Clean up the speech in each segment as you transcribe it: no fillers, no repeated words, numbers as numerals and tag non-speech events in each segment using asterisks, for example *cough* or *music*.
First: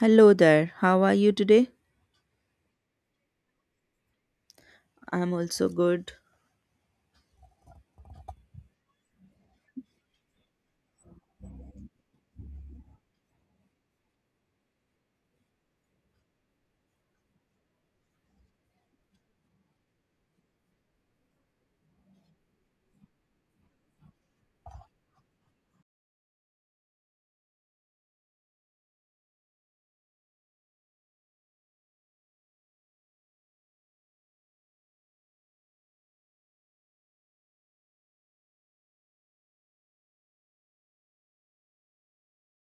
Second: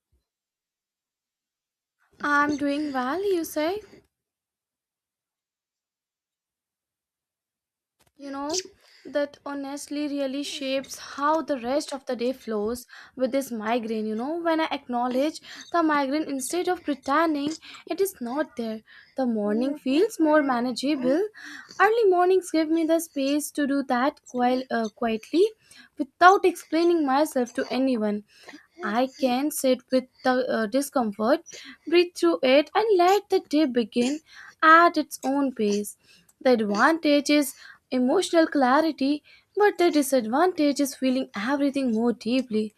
Hello there, how are you today? I'm doing well, you say? I'm also good. You know, that honestly really shapes how the rest of the day flows with this migraine. You know, when I acknowledge the migraine instead of pretending it is not there, the morning feels more manageable. Early mornings give me the space to do that quite, quietly without explaining myself to anyone. I can sit with the discomfort, breathe through it, and let the day begin at its own pace. The advantage is emotional clarity, but the disadvantage is feeling everything more deeply.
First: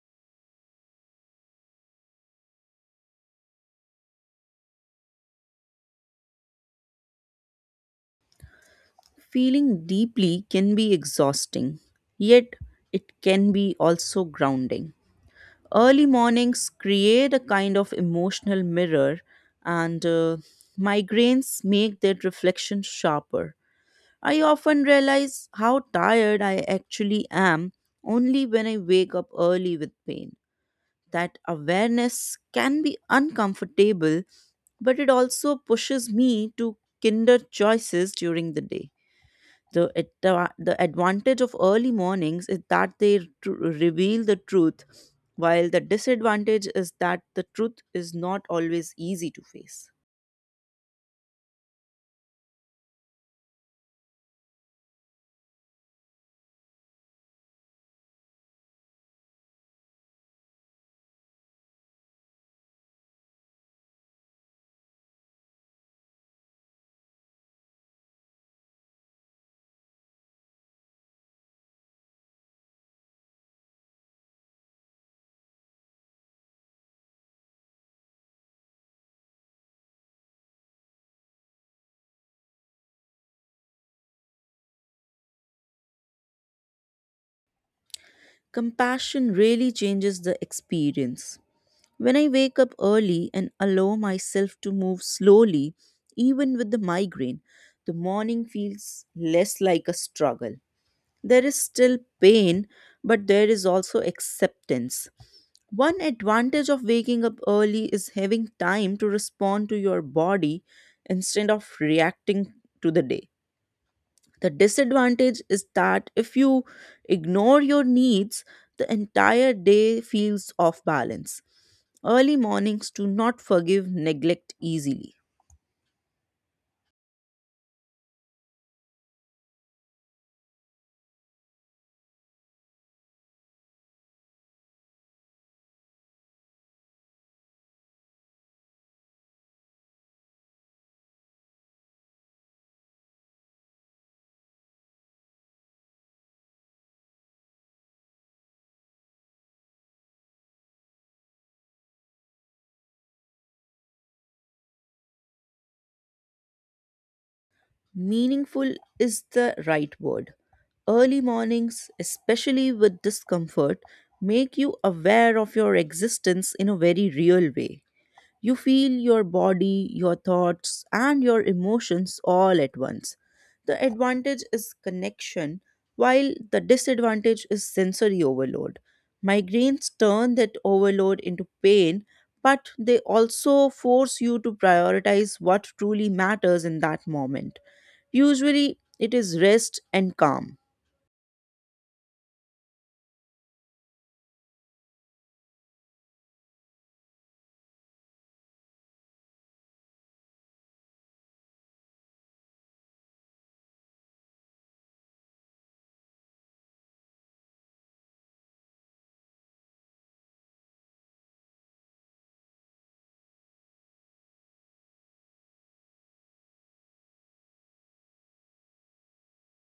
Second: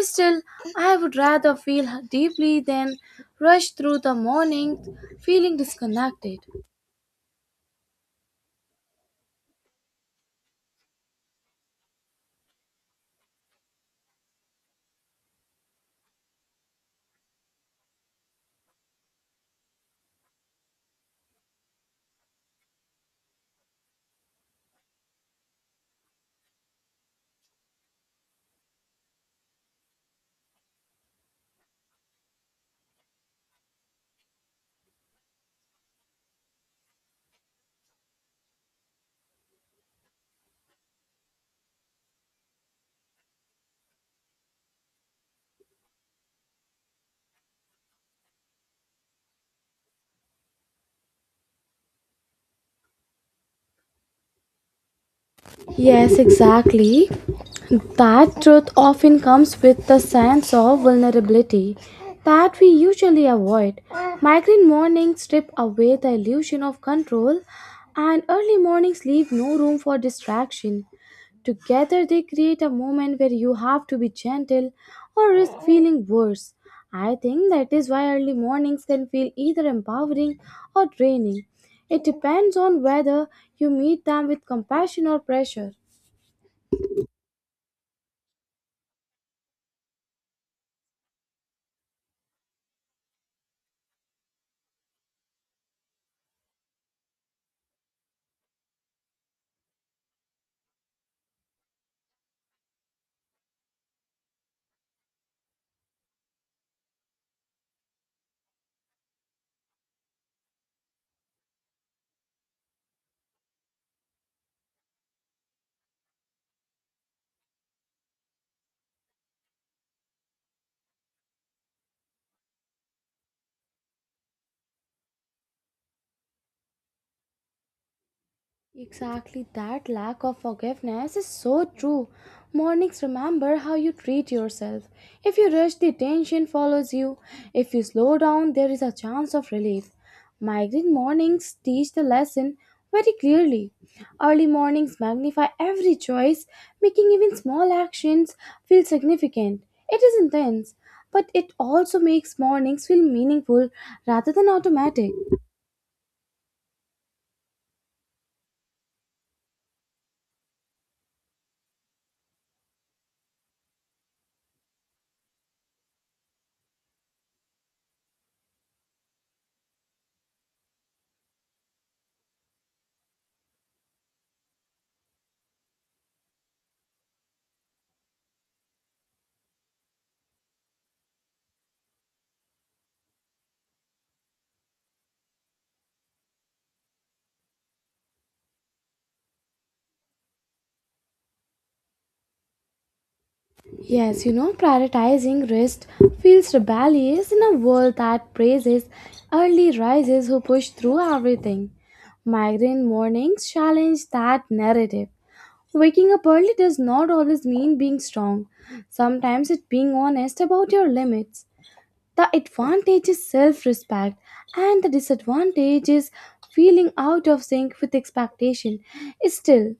Still, I would rather feel deeply than rush through the morning feeling disconnected. Feeling deeply can be exhausting, yet, it can be also grounding. Early mornings create a kind of emotional mirror, and migraines make that reflection sharper. I often realize how tired I actually am only when I wake up early with pain. That awareness can be uncomfortable, but it also pushes me to kinder choices during the day. The advantage of early mornings is that reveal the truth, while the disadvantage is that the truth is not always easy to face. Yes, exactly. That truth often comes with the sense of vulnerability that we usually avoid. Migraine mornings strip away the illusion of control, and early mornings leave no room for distraction. Together, they create a moment where you have to be gentle or risk feeling worse. I think that is why early mornings can feel either empowering or draining. It depends on whether you meet them with compassion or pressure. Compassion really changes the experience. When I wake up early and allow myself to move slowly, even with the migraine, the morning feels less like a struggle. There is still pain, but there is also acceptance. One advantage of waking up early is having time to respond to your body instead of reacting to the day. The disadvantage is that if you ignore your needs, the entire day feels off balance. Early mornings do not forgive neglect easily. Exactly, that lack of forgiveness is so true. Mornings remember how you treat yourself. If you rush, the tension follows you. If you slow down, there is a chance of relief. Migraine mornings teach the lesson very clearly. Early mornings magnify every choice, making even small actions feel significant. It is intense, but it also makes mornings feel meaningful rather than automatic. Meaningful is the right word. Early mornings, especially with discomfort, make you aware of your existence in a very real way. You feel your body, your thoughts, and your emotions all at once. The advantage is connection, while the disadvantage is sensory overload. Migraines turn that overload into pain, but they also force you to prioritize what truly matters in that moment. Usually, it is rest and calm. Yes, you know, prioritizing rest feels rebellious in a world that praises early risers who push through everything. Migraine mornings challenge that narrative. Waking up early does not always mean being strong. Sometimes it's being honest about your limits. The advantage is self respect, and the disadvantage is feeling out of sync with expectation. Still,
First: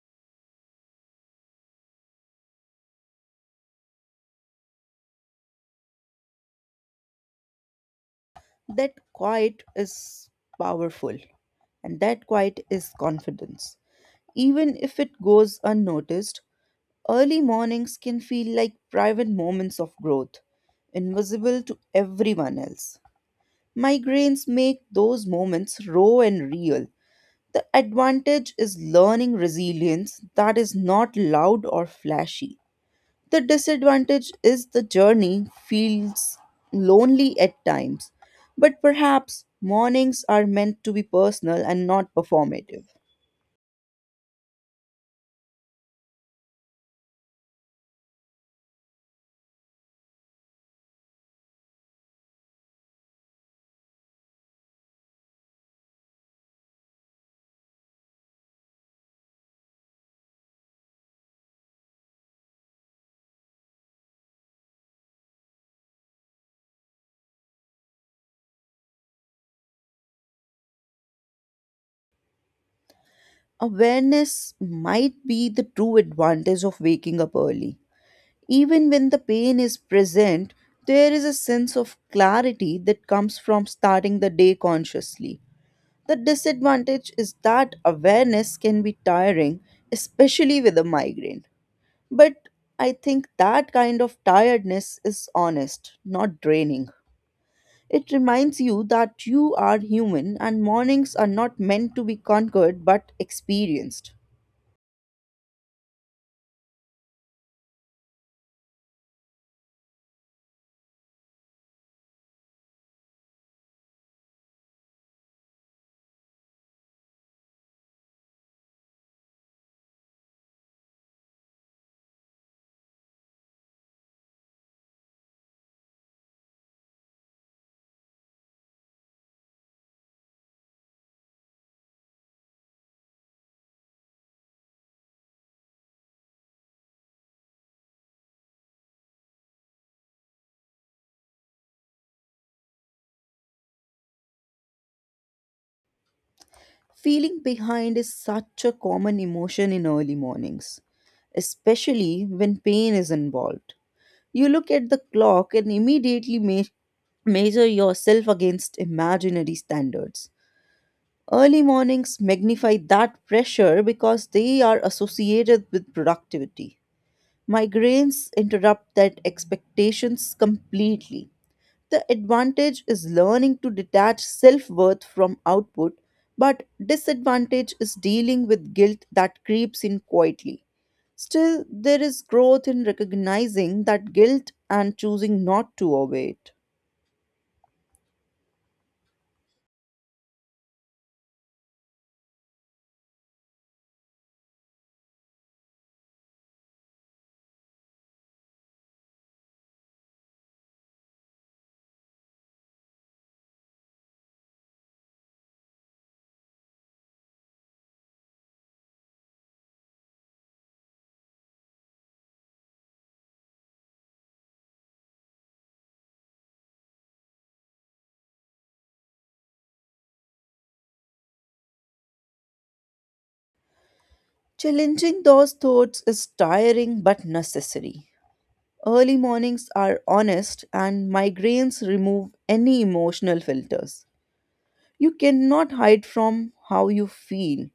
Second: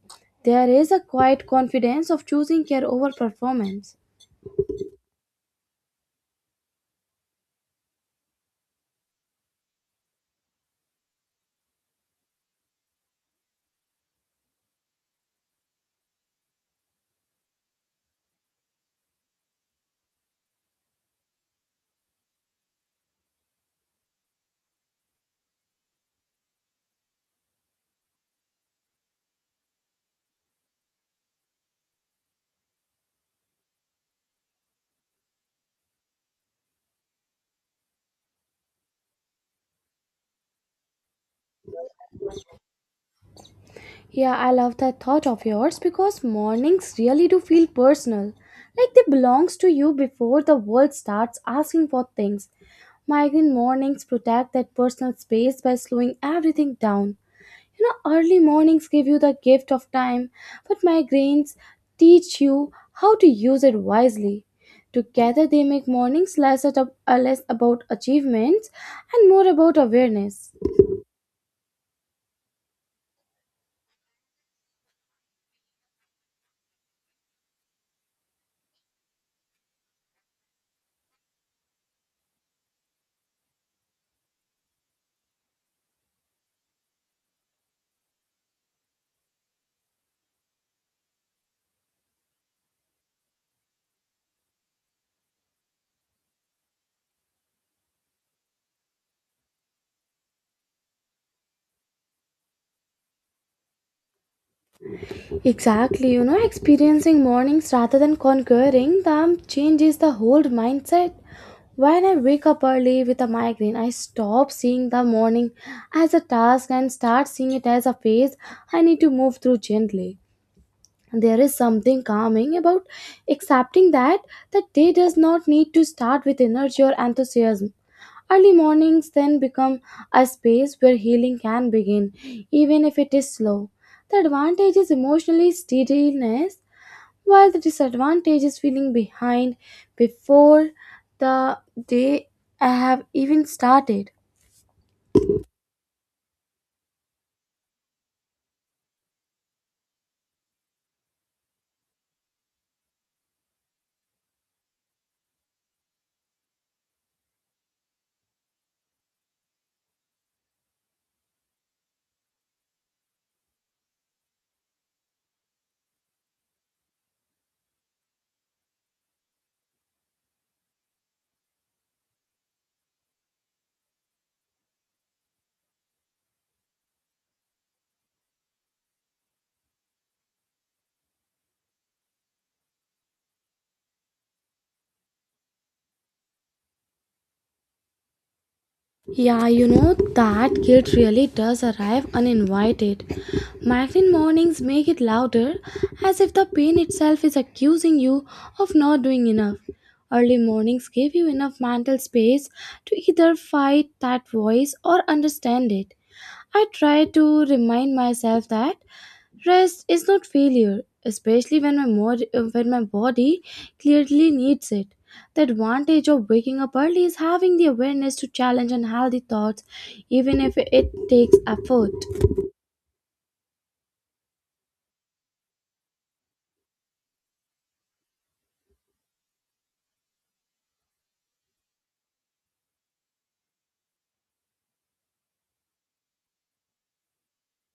there is a quiet confidence of choosing care over performance. That quiet is powerful, and that quiet is confidence. Even if it goes unnoticed, early mornings can feel like private moments of growth, invisible to everyone else. Migraines make those moments raw and real. The advantage is learning resilience that is not loud or flashy. The disadvantage is the journey feels lonely at times, but perhaps mornings are meant to be personal and not performative. Yeah, I love that thought of yours because mornings really do feel personal, like they belongs to you before the world starts asking for things. Migraine mornings protect that personal space by slowing everything down. You know, early mornings give you the gift of time, but migraines teach you how to use it wisely. Together, they make mornings less about achievements and more about awareness. Awareness might be the true advantage of waking up early. Even when the pain is present, there is a sense of clarity that comes from starting the day consciously. The disadvantage is that awareness can be tiring, especially with a migraine. But I think that kind of tiredness is honest, not draining. It reminds you that you are human and mornings are not meant to be conquered but experienced. Exactly, you know, experiencing mornings rather than conquering them changes the whole mindset. When I wake up early with a migraine, I stop seeing the morning as a task and start seeing it as a phase I need to move through gently. There is something calming about accepting that the day does not need to start with energy or enthusiasm. Early mornings then become a space where healing can begin, even if it is slow. The advantage is emotionally steadiness, while the disadvantage is feeling behind before the day I have even started. Feeling behind is such a common emotion in early mornings, especially when pain is involved. You look at the clock and immediately measure yourself against imaginary standards. Early mornings magnify that pressure because they are associated with productivity. Migraines interrupt that expectations completely. The advantage is learning to detach self worth from output, but disadvantage is dealing with guilt that creeps in quietly. Still, there is growth in recognizing that guilt and choosing not to obey it. Yeah, you know, that guilt really does arrive uninvited. Migraine mornings make it louder, as if the pain itself is accusing you of not doing enough. Early mornings give you enough mental space to either fight that voice or understand it. I try to remind myself that rest is not failure, especially when when my body clearly needs it. The advantage of waking up early is having the awareness to challenge unhealthy thoughts, even if it takes effort. Challenging those thoughts is tiring but necessary. Early mornings are honest, and migraines remove any emotional filters. You cannot hide from how you feel.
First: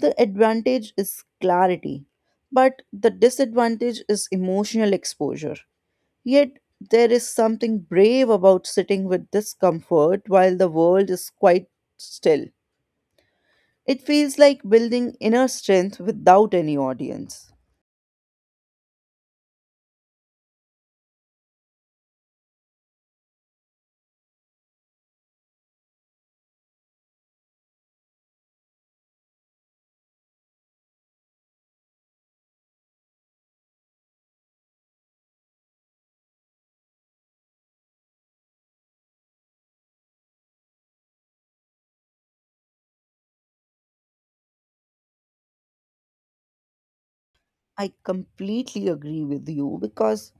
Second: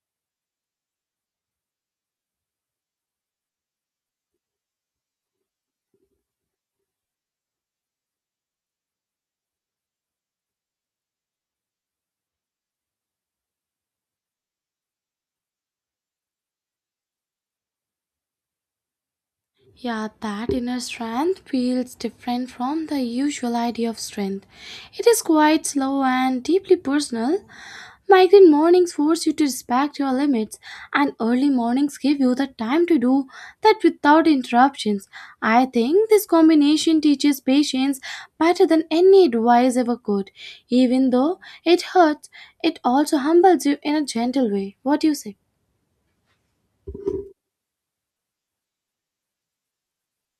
The advantage is clarity, but the disadvantage is emotional exposure. Yet, there is something brave about sitting with discomfort while the world is quite still. It feels like building inner strength without any audience. Yeah, that inner strength feels different from the usual idea of strength. It is quite slow and deeply personal. Migraine mornings force you to respect your limits, and early mornings give you the time to do that without interruptions. I think this combination teaches patience better than any advice ever could. Even though it hurts, it also humbles you in a gentle way. What do you say? I completely agree with you because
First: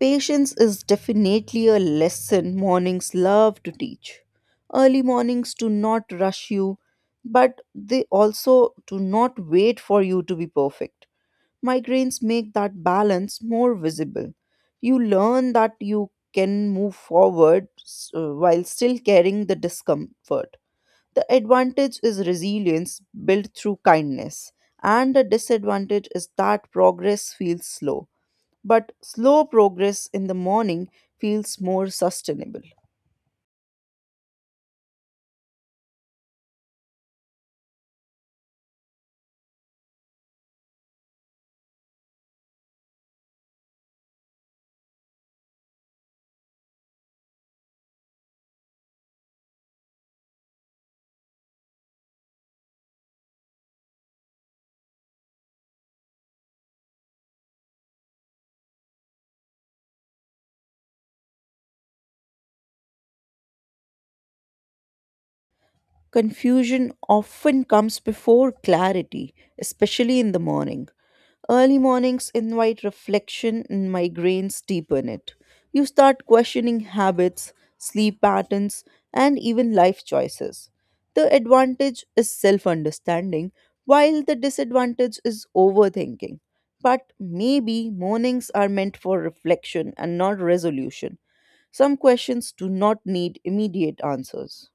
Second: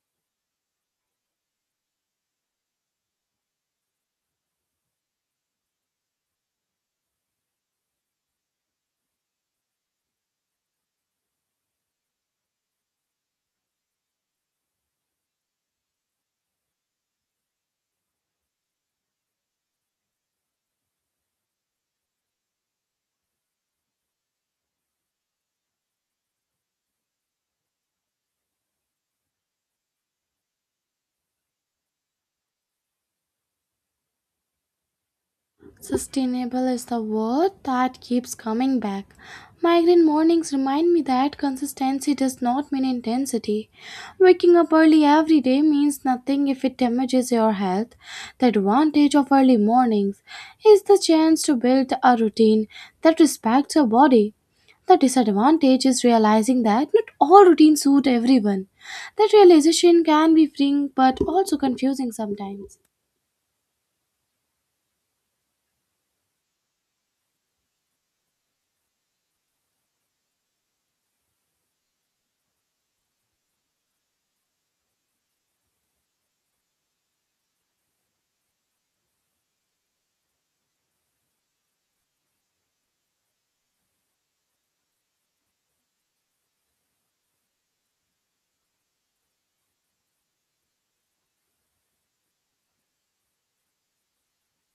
patience is definitely a lesson mornings love to teach. Early mornings do not rush you, but they also do not wait for you to be perfect. Migraines make that balance more visible. You learn that you can move forward while still carrying the discomfort. The advantage is resilience built through kindness, and the disadvantage is that progress feels slow but slow progress in the morning feels more sustainable. Sustainable is the word that keeps coming back. Migraine mornings remind me that consistency does not mean intensity. Waking up early every day means nothing if it damages your health. The advantage of early mornings is the chance to build a routine that respects your body. The disadvantage is realizing that not all routines suit everyone. That realization can be freeing but also confusing sometimes. Confusion often comes before clarity, especially in the morning. Early mornings invite reflection and migraines deepen it. You start questioning habits, sleep patterns, and even life choices. The advantage is self understanding, while the disadvantage is overthinking. But maybe mornings are meant for reflection and not resolution. Some questions do not need immediate answers.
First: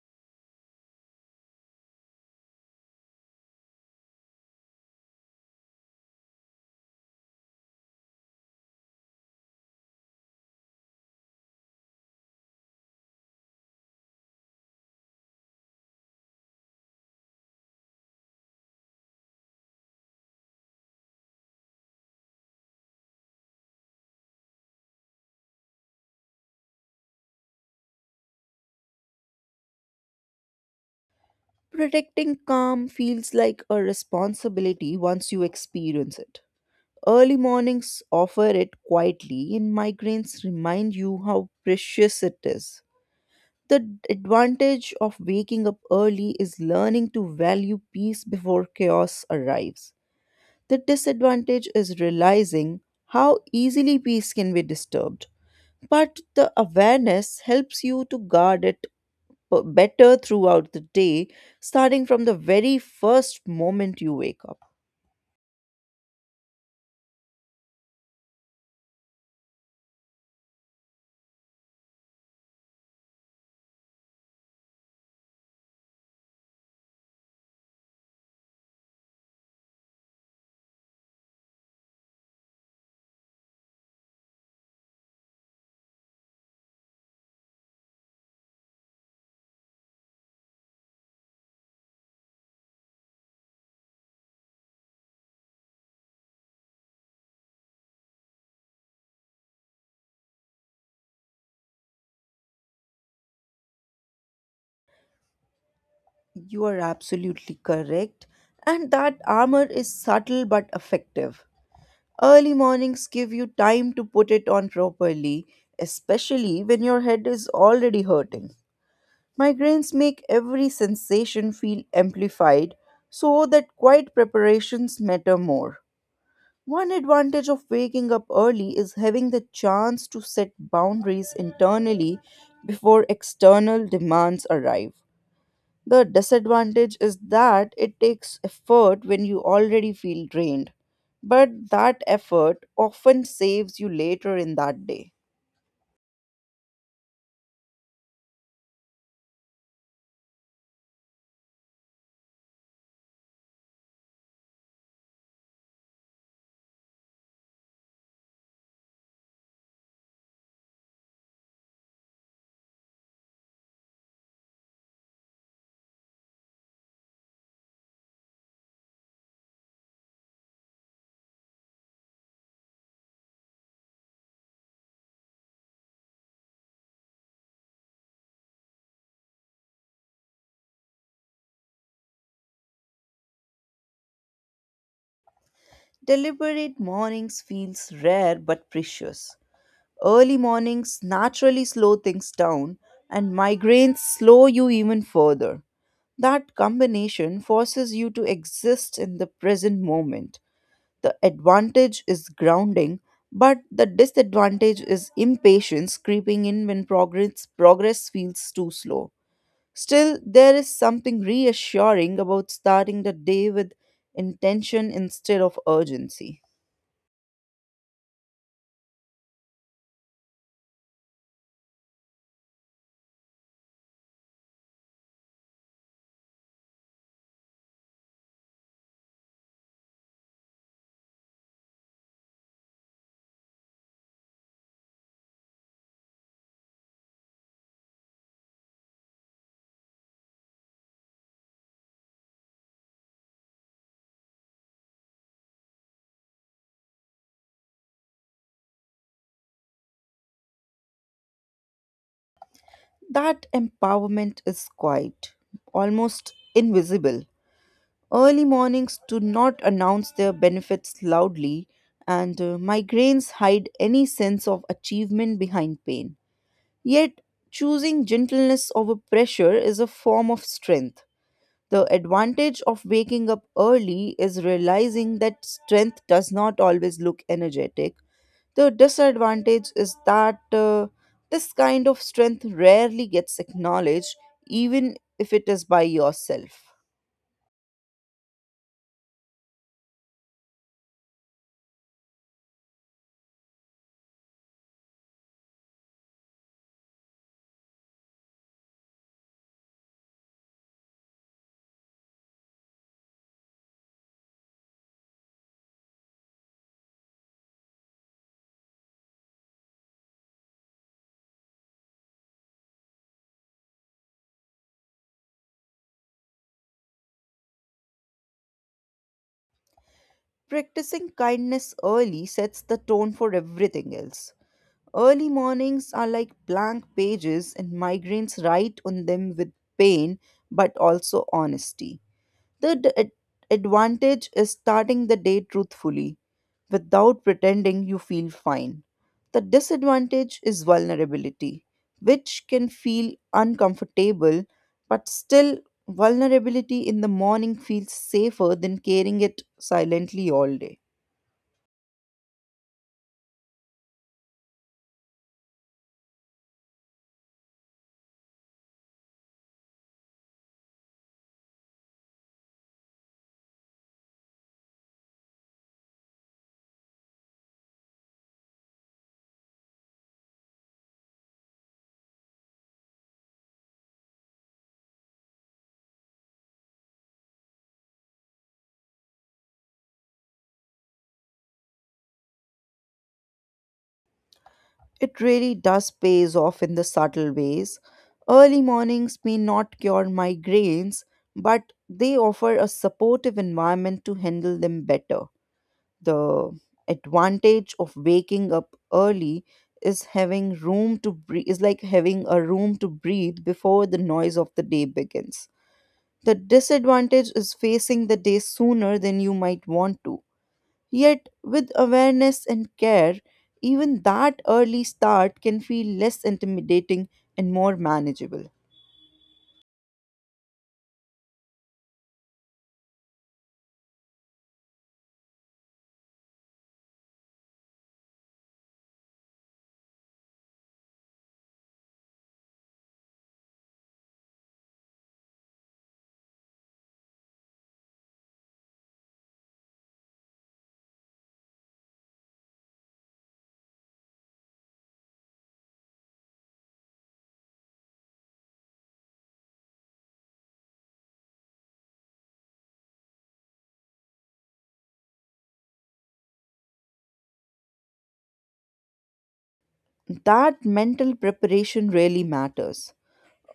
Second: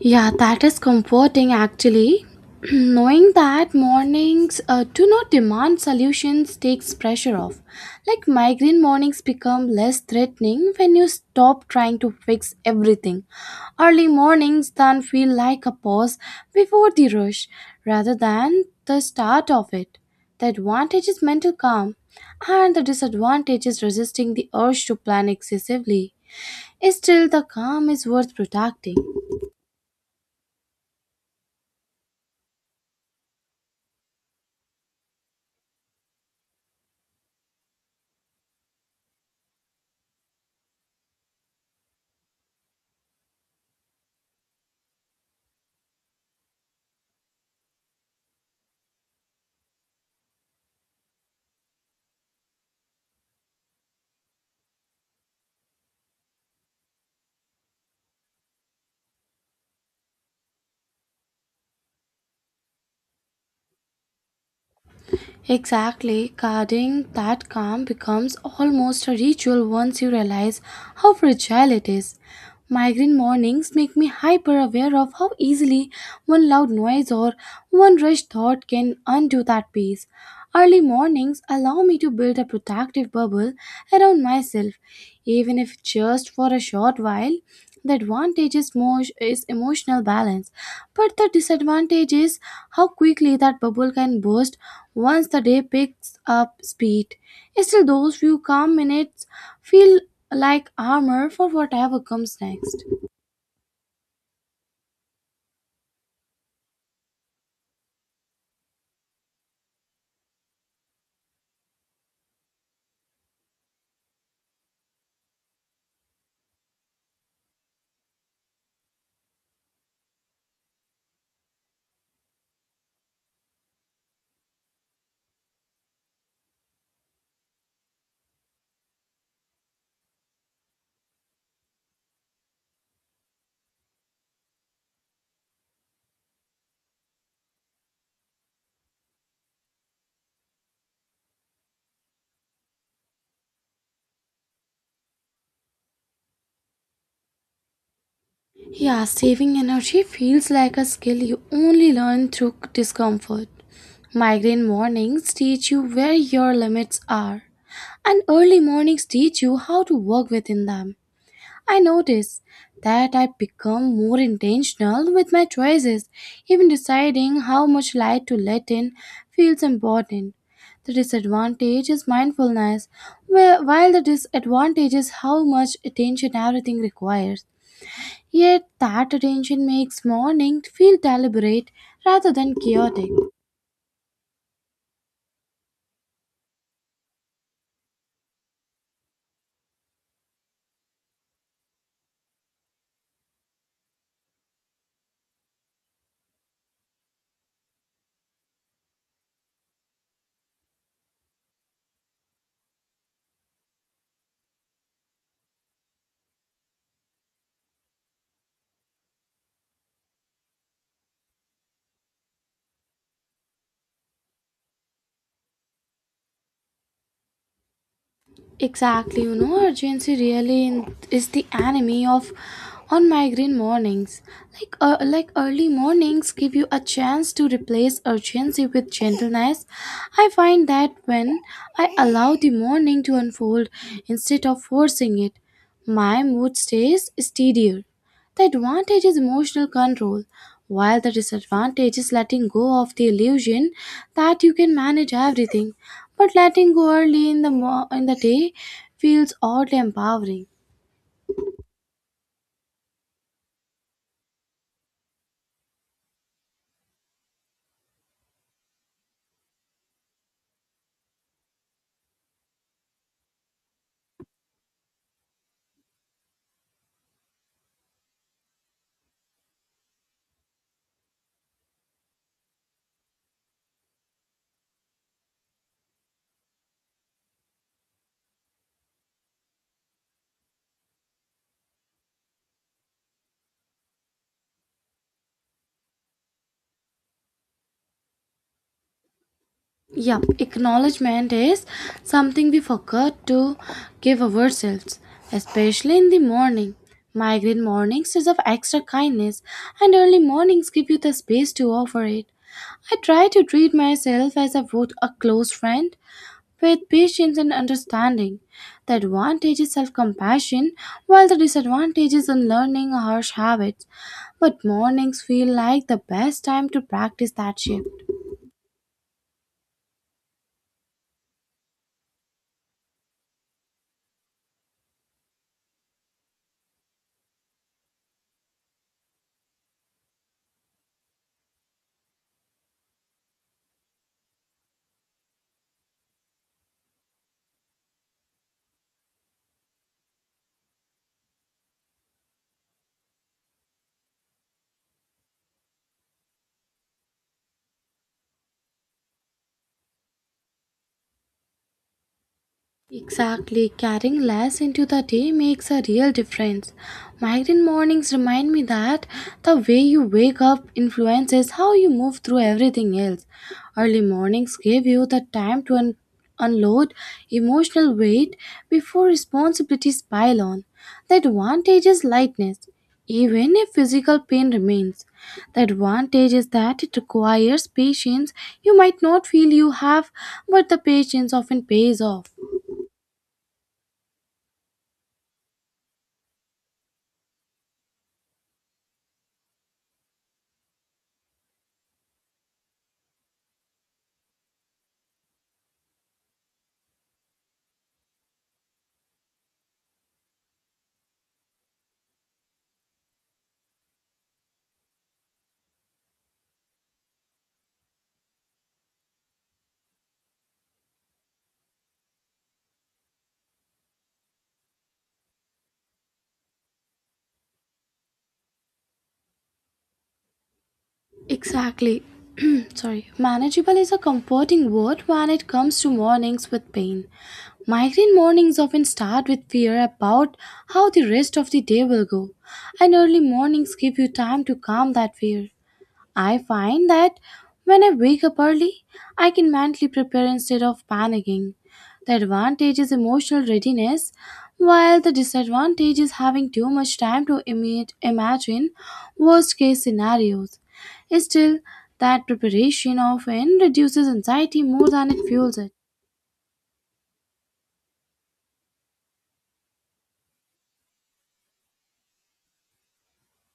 Yeah, that is comforting actually. *clears throat* Knowing that mornings do not demand solutions takes pressure off. Like migraine mornings become less threatening when you stop trying to fix everything. Early mornings then feel like a pause before the rush rather than the start of it. The advantage is mental calm, and the disadvantage is resisting the urge to plan excessively. Still, the calm is worth protecting. Protecting calm feels like a responsibility once you experience it. Early mornings offer it quietly, and migraines remind you how precious it is. The advantage of waking up early is learning to value peace before chaos arrives. The disadvantage is realizing how easily peace can be disturbed. But the awareness helps you to guard it better throughout the day, starting from the very first moment you wake up. Exactly, guarding that calm becomes almost a ritual once you realize how fragile it is. Migraine mornings make me hyper aware of how easily one loud noise or one rushed thought can undo that peace. Early mornings allow me to build a protective bubble around myself, even if just for a short while. The advantage is, is emotional balance, but the disadvantage is how quickly that bubble can burst once the day picks up speed. Still, those few calm minutes feel like armor for whatever comes next. You are absolutely correct. And that armor is subtle but effective. Early mornings give you time to put it on properly, especially when your head is already hurting. Migraines make every sensation feel amplified, so that quiet preparations matter more. One advantage of waking up early is having the chance to set boundaries internally before external demands arrive. The disadvantage is that it takes effort when you already feel drained, but that effort often saves you later in that day. Yeah, saving energy feels like a skill you only learn through discomfort. Migraine mornings teach you where your limits are, and early mornings teach you how to work within them. I notice that I become more intentional with my choices. Even deciding how much light to let in feels important. The disadvantage is mindfulness, while the disadvantage is how much attention everything requires. Yet that attention makes morning feel deliberate rather than chaotic. Deliberate mornings feels rare but precious. Early mornings naturally slow things down and migraines slow you even further. That combination forces you to exist in the present moment. The advantage is grounding, but the disadvantage is impatience creeping in when progress feels too slow. Still, there is something reassuring about starting the day with intention instead of urgency. Exactly, you know, urgency is the enemy of on migraine mornings. Like early mornings give you a chance to replace urgency with gentleness. I find that when I allow the morning to unfold instead of forcing it, my mood stays steadier. The advantage is emotional control, while the disadvantage is letting go of the illusion that you can manage everything. But letting go early in the in the day feels oddly empowering. That empowerment is quiet, almost invisible. Early mornings do not announce their benefits loudly, and migraines hide any sense of achievement behind pain. Yet, choosing gentleness over pressure is a form of strength. The advantage of waking up early is realizing that strength does not always look energetic. The disadvantage is that this kind of strength rarely gets acknowledged, even if it is by yourself. Yeah, acknowledgement is something we forgot to give ourselves, especially in the morning. Migraine mornings is of extra kindness, and early mornings give you the space to offer it. I try to treat myself as a, would a close friend. Faith, patience, and understanding. The advantage is self compassion, while the disadvantage is unlearning harsh habits. But mornings feel like the best time to practice that shift. Practicing kindness early sets the tone for everything else. Early mornings are like blank pages, and migraines write on them with pain but also honesty. The advantage is starting the day truthfully without pretending you feel fine. The disadvantage is vulnerability, which can feel uncomfortable, but still, vulnerability in the morning feels safer than carrying it silently all day. Exactly, carrying less into the day makes a real difference. Migraine mornings remind me that the way you wake up influences how you move through everything else. Early mornings give you the time to unload emotional weight before responsibilities pile on. The advantage is lightness, even if physical pain remains. The advantage is that it requires patience you might not feel you have, but the patience often pays off. It really does pays off in the subtle ways. Early mornings may not cure migraines, but they offer a supportive environment to handle them better. The advantage of waking up early is having room to breathe is like having a room to breathe before the noise of the day begins. The disadvantage is facing the day sooner than you might want to. Yet, with awareness and care, even that early start can feel less intimidating and more manageable. Exactly. *clears throat* Sorry. Manageable is a comforting word when it comes to mornings with pain. Migraine mornings often start with fear about how the rest of the day will go, and early mornings give you time to calm that fear. I find that when I wake up early, I can mentally prepare instead of panicking. The advantage is emotional readiness, while the disadvantage is having too much time to imagine worst case scenarios. Still, that preparation often reduces anxiety more than it fuels it. That mental preparation really matters.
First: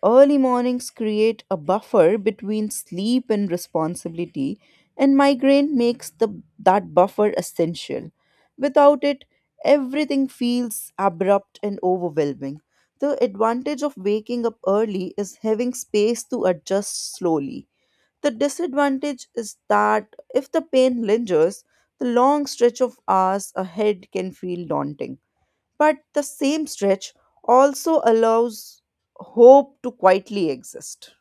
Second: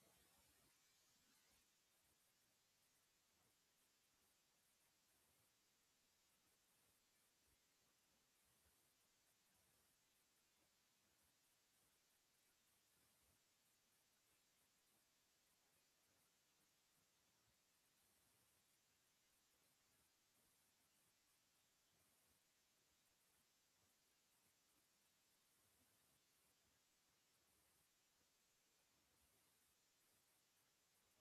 Early mornings create a buffer between sleep and responsibility, and migraine makes that buffer essential. Without it, everything feels abrupt and overwhelming. The advantage of waking up early is having space to adjust slowly. The disadvantage is that if the pain lingers, the long stretch of hours ahead can feel daunting. But the same stretch also allows hope to quietly exist.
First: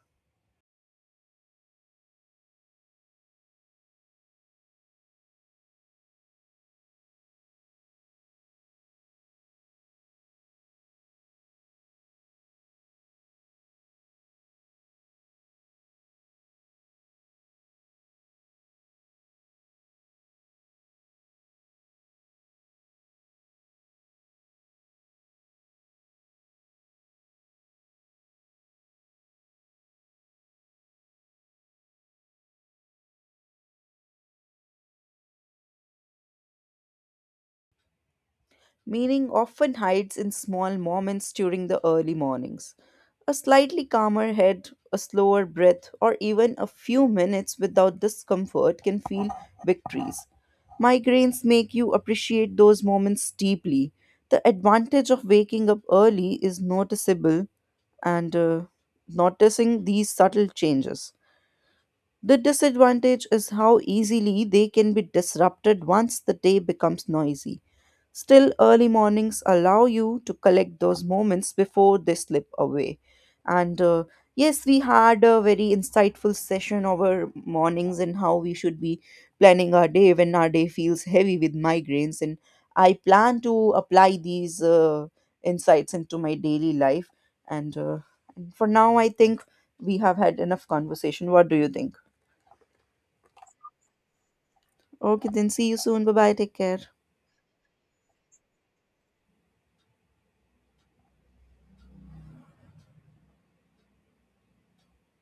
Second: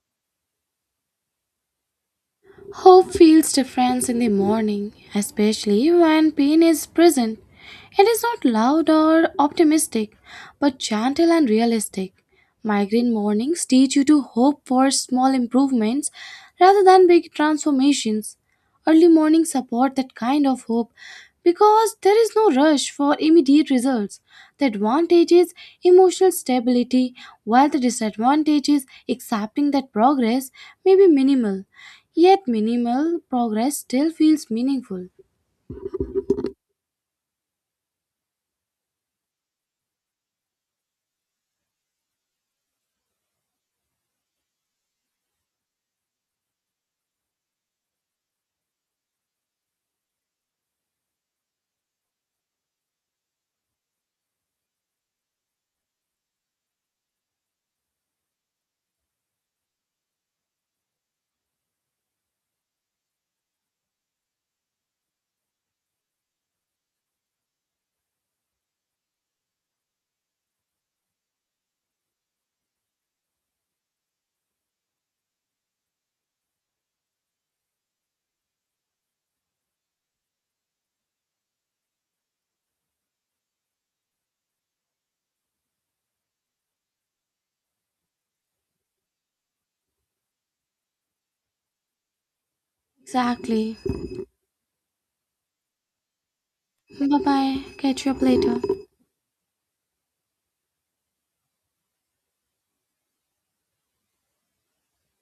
Hope feels different in the morning, especially when pain is present. It is not loud or optimistic, but gentle and realistic. Migraine mornings teach you to hope for small improvements rather than big transformations. Early mornings support that kind of hope because there is no rush for immediate results. The advantage is emotional stability, while the disadvantage is accepting that progress may be minimal. Yet minimal progress still feels meaningful. Meaning often hides in small moments during the early mornings. A slightly calmer head, a slower breath, or even a few minutes without discomfort can feel victories. Migraines make you appreciate those moments deeply. The advantage of waking up early is noticeable and noticing these subtle changes. The disadvantage is how easily they can be disrupted once the day becomes noisy. Still, early mornings allow you to collect those moments before they slip away. And Yes, we had a very insightful session over mornings and how we should be planning our day when our day feels heavy with migraines. And I plan to apply these insights into my daily life. And For now, I think we have had enough conversation. What do you think? Exactly. Okay, then see you soon. Bye bye. Take care. Bye bye. Catch you up later.